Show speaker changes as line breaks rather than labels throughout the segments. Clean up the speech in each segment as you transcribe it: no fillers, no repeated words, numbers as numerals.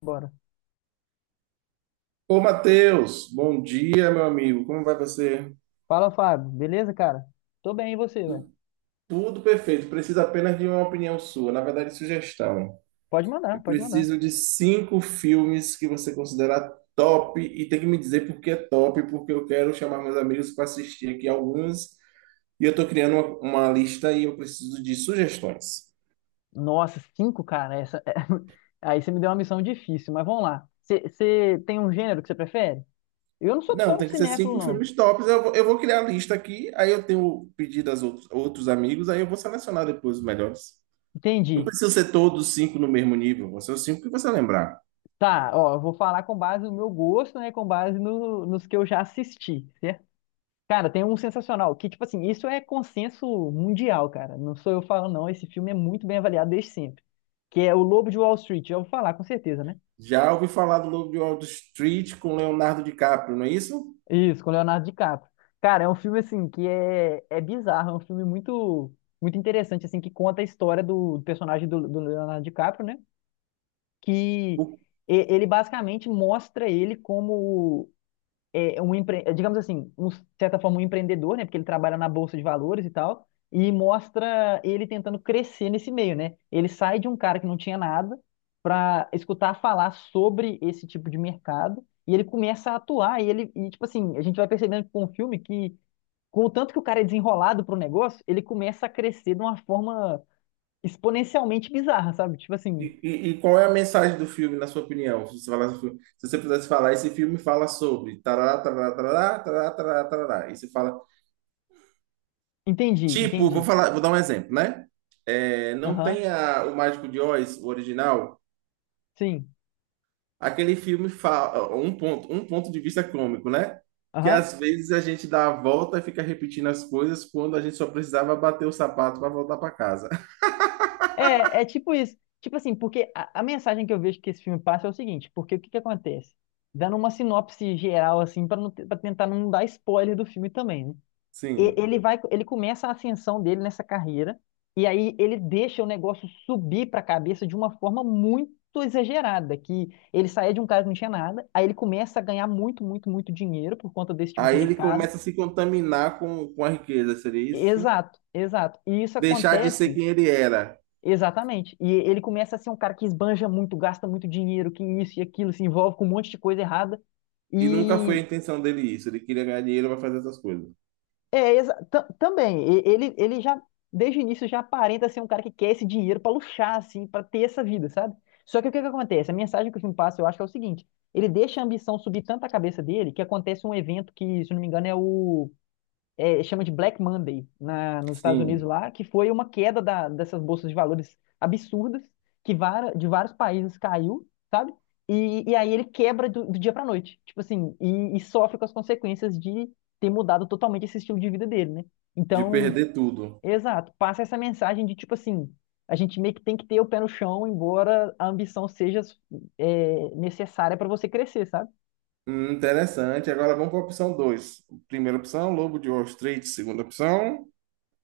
Bora.
Ô, Matheus, bom dia, meu amigo. Como vai você?
Fala, Fábio. Beleza, cara? Tô bem, e você, velho?
Tudo perfeito. Preciso apenas de uma opinião sua, na verdade, sugestão.
Pode
Eu
mandar, pode mandar.
preciso de cinco filmes que você considera top e tem que me dizer por que é top, porque eu quero chamar meus amigos para assistir aqui alguns e eu tô criando uma lista e eu preciso de sugestões.
Nossa, 5, cara. Essa... Aí você me deu uma missão difícil, mas vamos lá. Você tem um gênero que você prefere? Eu não sou
Não,
tão
tem que ser
cinéfilo,
cinco
não.
filmes tops. Eu vou criar a lista aqui, aí eu tenho pedido aos outros, outros amigos, aí eu vou selecionar depois os melhores. Não
Entendi.
precisa ser todos os cinco no mesmo nível, vão ser os cinco que você lembrar.
Tá, ó, eu vou falar com base no meu gosto, né? Com base nos que eu já assisti, certo? Cara, tem um sensacional, que, tipo assim, isso é consenso mundial, cara. Não sou eu falando, não. Esse filme é muito bem avaliado desde sempre. Que é O Lobo de Wall Street. Já vou falar, com certeza, né?
Já ouvi falar do Lobo de Wall Street com Leonardo DiCaprio, não é isso?
Isso, com Leonardo DiCaprio. Cara, é um filme assim que é bizarro, é um filme muito interessante assim que conta a história do personagem do Leonardo DiCaprio, né? Que
O-
Ele basicamente mostra ele como é um digamos assim, um, de certa forma, um empreendedor, né? Porque ele trabalha na bolsa de valores e tal, e mostra ele tentando crescer nesse meio, né? Ele sai de um cara que não tinha nada para escutar falar sobre esse tipo de mercado e ele começa a atuar e ele e tipo assim, a gente vai percebendo com o filme que com o tanto que o cara é desenrolado pro negócio, ele começa a crescer de uma forma exponencialmente bizarra, sabe? Tipo assim,
e qual é a mensagem do filme, na sua opinião? Se você falasse do filme- se você pudesse falar, esse filme fala sobre tarará, tarará, tarará, tarará, tarará, tarará. E você fala,
entendi,
tipo, vou
entendi.
falar, vou dar um exemplo, né? É, não
Aham,
tem a- o Mágico de Oz, o original.
sim.
Aquele filme um ponto de vista cômico, né? Que
Aham.
às vezes a gente dá a volta e fica repetindo as coisas quando a gente só precisava bater o sapato para voltar para casa.
É, é tipo isso. Tipo assim, porque a mensagem que eu vejo que esse filme passa é o seguinte, porque o que que acontece? Dando uma sinopse geral, assim, para não, para tentar não dar spoiler do filme também, né?
Sim.
Ele vai, ele começa a ascensão dele nessa carreira, e aí ele deixa o negócio subir para a cabeça de uma forma muito exagerada, que ele saía de um cara que não tinha nada, aí ele começa a ganhar muito dinheiro por conta desse tipo de
Aí ele
mercado.
começa a se contaminar com a riqueza, seria isso? Sim?
Exato, exato. E isso
Deixar de ser
acontece.
quem ele era.
Exatamente. E ele começa a ser um cara que esbanja muito, gasta muito dinheiro, que isso e aquilo, se envolve com um monte de coisa errada.
E nunca foi a
E
intenção dele isso. Ele queria ganhar dinheiro para fazer essas coisas.
é também, ele, ele já, desde o início, já aparenta ser um cara que quer esse dinheiro pra luxar, assim, pra ter essa vida, sabe? Só que o que que acontece? A mensagem que o filme passa, eu acho que é o seguinte: ele deixa a ambição subir tanto a cabeça dele que acontece um evento que, se eu não me engano, é chama de Black Monday nos Estados Unidos
Sim.
lá, que foi uma queda dessas bolsas de valores absurdas, de vários países caiu, sabe? E aí ele quebra do dia para noite, tipo assim, e sofre com as consequências de ter mudado totalmente esse estilo de vida dele, né?
De
Então,
perder tudo.
exato, passa essa mensagem de tipo assim, a gente meio que tem que ter o pé no chão, embora a ambição seja necessária para você crescer, sabe?
Interessante. Agora vamos para a opção dois. Primeira opção, Lobo de Wall Street. Segunda opção.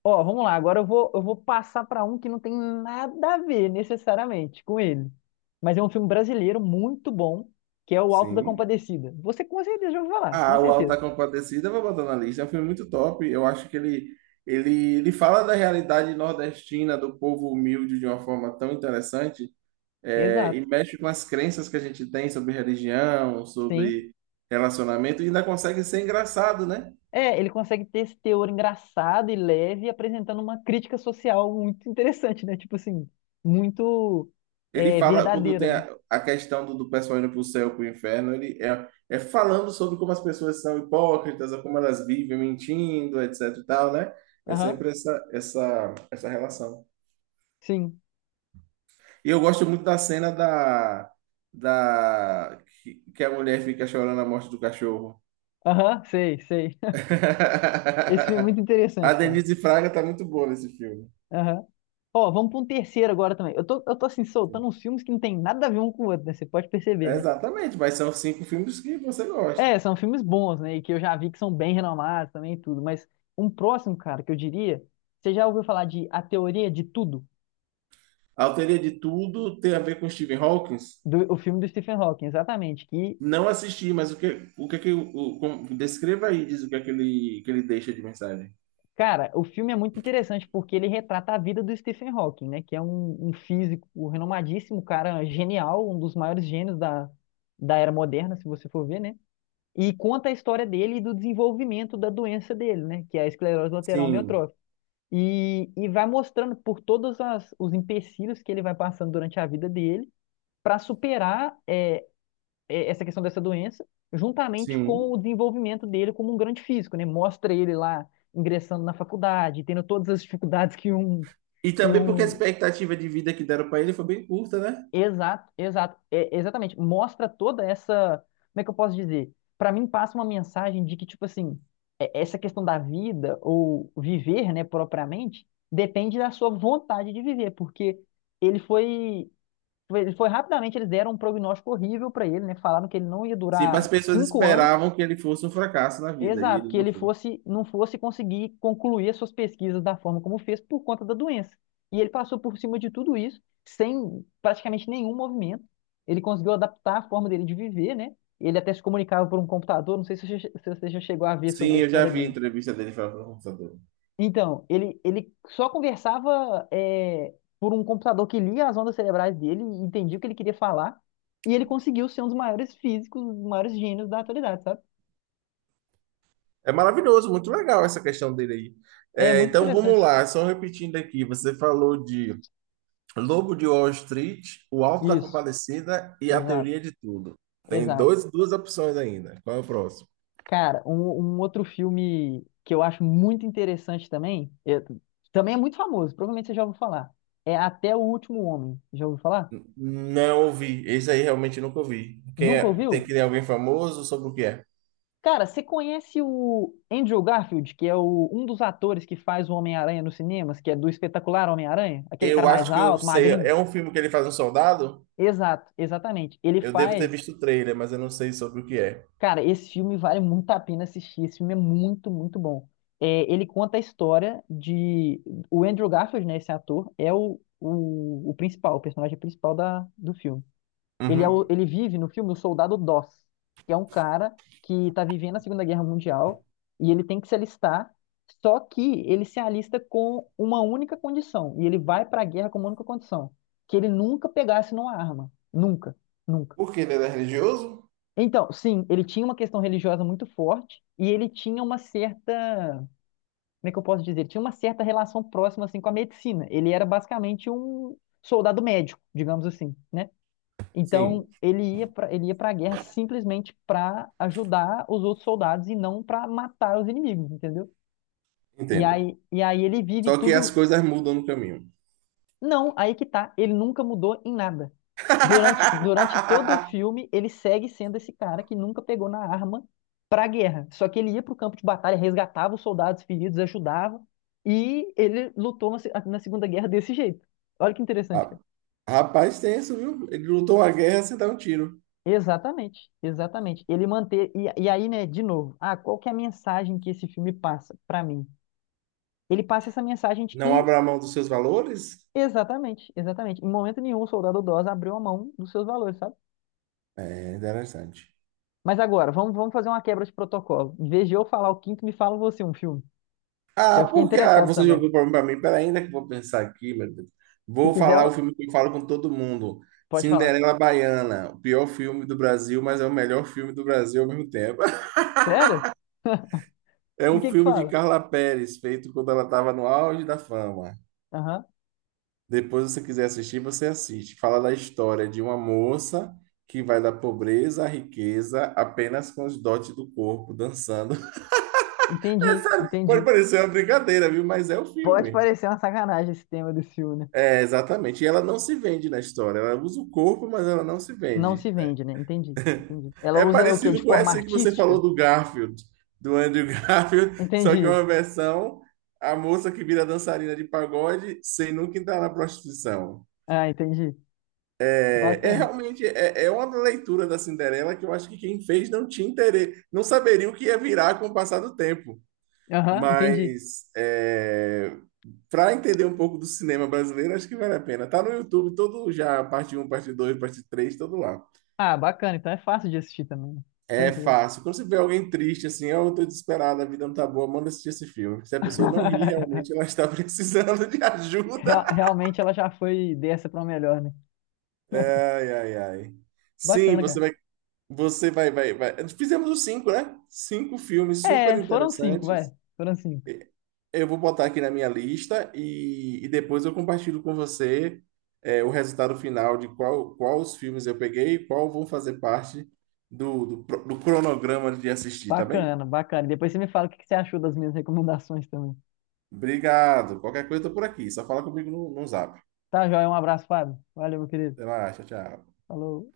Ó, vamos lá. Agora eu vou passar para um que não tem nada a ver necessariamente com ele. Mas é um filme brasileiro muito bom, que é O Alto da
Sim.
Compadecida. Você com certeza já ouviu falar, com
Ah, o Alto da
certeza.
Compadecida, eu vou botar na lista. É um filme muito top. Eu acho que ele fala da realidade nordestina, do povo humilde, de uma forma tão interessante,
Exato.
e mexe com as crenças que a gente tem sobre religião,
Sim.
sobre relacionamento, e ainda consegue ser engraçado, né?
É, ele consegue ter esse teor engraçado e leve, apresentando uma crítica social muito interessante, né? Tipo assim, muito
Ele fala, quando
verdadeira,
tem
né?
a questão do, do pessoal indo para o céu, para o inferno, ele é falando sobre como as pessoas são hipócritas, ou como elas vivem mentindo, etc e tal, né? É
Aham,
sempre essa relação.
sim.
E eu gosto muito da cena da, que a mulher fica chorando a morte do cachorro.
Aham, sei, sei. Esse filme é muito
A
interessante, cara.
Denise Fraga tá muito boa nesse filme.
Ó, vamos para um terceiro agora também. Eu tô assim, soltando
Sim.
uns filmes que não tem nada a ver um com o outro, né? Você pode perceber, né?
Exatamente, mas são cinco filmes que você
É,
gosta.
são filmes bons, né? E que eu já vi que são bem renomados também e tudo. Mas um próximo, cara, que eu diria, você já ouviu falar de A Teoria de Tudo?
A Autoria de Tudo tem a ver com Stephen Hawking?
O filme do Stephen Hawking, exatamente. Que,
Não assisti, mas o que, que o- com- descreva aí, diz o que é que ele deixa de mensagem.
cara, o filme é muito interessante porque ele retrata a vida do Stephen Hawking, né? Que é um físico renomadíssimo, um cara, genial, um dos maiores gênios da era moderna, se você for ver, né? E conta a história dele e do desenvolvimento da doença dele, né? Que é a esclerose lateral
Sim,
amiotrófica. E vai mostrando por todos os empecilhos que ele vai passando durante a vida dele para superar essa questão dessa doença, juntamente com
sim.
o desenvolvimento dele como um grande físico, né? Mostra ele lá ingressando na faculdade, tendo todas as dificuldades que um
E
que
também porque a
um,
expectativa de vida que deram para ele foi bem curta, né?
Exato, exato, é, exatamente. Mostra toda essa, como é que eu posso dizer? Pra mim passa uma mensagem de que tipo assim, essa questão da vida ou viver, né, propriamente, depende da sua vontade de viver, porque ele foi, ele foi rapidamente. Eles deram um prognóstico horrível pra ele, né? Falaram que ele não ia
Sim, as
durar
pessoas
5 anos.
esperavam que ele fosse um fracasso na vida, e
Exato,
ele
que
não
ele
foi.
fosse, não fosse conseguir concluir as suas pesquisas da forma como fez por conta da doença. E ele passou por cima de tudo isso, sem praticamente nenhum movimento. Ele conseguiu adaptar a forma dele de viver, né? Ele até se comunicava por um computador, não sei se você já se você já chegou a ver sobre
Sim,
a
eu já
história
vi a
dele.
entrevista dele falando com computador.
Então, ele só conversava por um computador que lia as ondas cerebrais dele e entendia o que ele queria falar. E ele conseguiu ser um dos maiores físicos, um dos maiores gênios da atualidade, sabe?
É maravilhoso, muito legal essa questão dele aí.
É
É,
muito
então vamos
interessante.
lá, só repetindo aqui, você falou de Lobo de Wall Street, O Alto da
Isso,
Compadecida e A
exato.
Teoria de Tudo. Tem
Exato.
duas opções ainda. Qual é o próximo?
Cara, um outro filme que eu acho muito interessante também, também é muito famoso, provavelmente você já ouviu falar, é Até o Último Homem. Já ouviu falar?
N- Não ouvi, esse aí realmente nunca ouvi. Quem é?
Nunca
Tem
ouviu?
que ter alguém famoso? Sobre o que é?
Cara, você conhece o Andrew Garfield, que é um dos atores que faz o Homem-Aranha nos cinemas, que é do espetacular Homem-Aranha? Aquele cara
Eu
mais
acho que eu
alto,
sei,
magrinho?
é um filme que ele faz um soldado?
Exato, exatamente. Ele
Eu devo ter
faz.
visto o trailer, mas eu não sei sobre o que é.
Cara, esse filme vale muito a pena assistir. Esse filme é muito bom. É, ele conta a história de. O Andrew Garfield, né? Esse ator, é o principal, o personagem principal do filme. Ele, é
Uhum.
ele vive no filme o soldado Doss, que é um cara que tá vivendo a 2ª Guerra Mundial e ele tem que se alistar. Só que ele se alista com uma única condição. E ele vai pra guerra com uma única condição: que ele nunca pegasse numa arma. Nunca. Nunca.
Porque ele era religioso?
Então, sim, ele tinha uma questão religiosa muito forte e ele tinha uma certa, como é que eu posso dizer? Ele tinha uma certa relação próxima assim com a medicina. Ele era basicamente um soldado médico, digamos assim, né? Então,
Sim,
ele ia para a guerra simplesmente para ajudar os outros soldados e não para matar os inimigos, entendeu?
entendo.
E aí ele vive
Só que as
tudo.
coisas mudam no caminho.
Não, aí que tá. Ele nunca mudou em nada. Durante todo o filme, ele segue sendo esse cara que nunca pegou na arma pra guerra. Só que ele ia pro campo de batalha, resgatava os soldados feridos, ajudava. E ele lutou na, se- na 2ª Guerra desse jeito. Olha que interessante,
Ah,
cara.
rapaz, tenso, viu? Ele lutou a guerra sem dar um tiro.
Exatamente, exatamente. Ele manter. E aí, né, de novo, ah, qual que é a mensagem que esse filme passa pra mim? Ele passa essa mensagem de
Não
que,
abra mão dos seus valores?
exatamente, exatamente, em momento nenhum o soldado Oz abriu a mão dos seus valores, sabe?
É interessante.
Mas agora, vamos fazer uma quebra de protocolo. Em vez de eu falar o 5º, me fala você um filme. Que
Ah,
eu fiquei
porque ah,
interessado
você
também.
jogou pra mim. Peraí, ainda que eu vou pensar aqui, meu Deus.
Se
Vou
quiser,
falar o filme que eu falo com todo mundo.
pode falar.
Cinderela Baiana, o pior filme do Brasil, mas é o melhor filme do Brasil ao mesmo tempo.
Sério?
É
Por
um
que que
filme de
fala?
Carla Perez, feito quando ela estava no auge da fama.
Aham.
Depois, se você quiser assistir, você assiste. Fala da história de uma moça que vai da pobreza à riqueza apenas com os dotes do corpo, dançando.
Entendi,
Pode
entendi.
parecer uma brincadeira, viu? Mas é o
Pode
filme.
parecer uma sacanagem esse tema desse filme, né?
É, exatamente. E ela não se vende na história. Ela usa o corpo, mas ela não se
Não
vende.
se vende, né? Entendi, entendi. Ela
É
usa o quê? De
parecido com
forma
essa que você falou
artística?
do Garfield, do Andrew Garfield, só que é
Entendi.
uma versão a moça que vira dançarina de pagode sem nunca entrar na prostituição.
Ah, entendi. Bacana.
É uma leitura da Cinderela que eu acho que quem fez não tinha interesse, não saberia o que ia virar com o passar do tempo.
Aham, entendi.
Mas para entender um pouco do cinema brasileiro, acho que vale a pena. Tá no YouTube todo já, parte um, parte 2, parte 3, todo lá.
Ah, bacana. Então é fácil de assistir também, né?
É
Tranquilo.
fácil. Quando você vê alguém triste, assim, oh, eu tô desesperado, a vida não tá boa, manda assistir esse filme. Se a pessoa não ri, realmente ela está precisando de ajuda.
Realmente ela já foi dessa pra uma melhor, né?
Ai, ai, ai. Sim,
Bacana, cara.
vai. Fizemos os cinco, né? Cinco filmes super
É, foram 5, vai.
interessantes.
Foram 5.
E- Eu vou botar aqui na minha lista e depois eu compartilho com você o resultado final de qual, qual os filmes eu peguei e qual vão fazer parte do cronograma de assistir, tá bem?
Bacana, bacana. Depois você me fala o que que você achou das minhas recomendações também.
Obrigado. Qualquer coisa, eu tô por aqui. Só fala comigo no zap.
Tá, joia? Um abraço, Fábio. Valeu, meu querido.
Até mais, tchau, tchau.
Falou.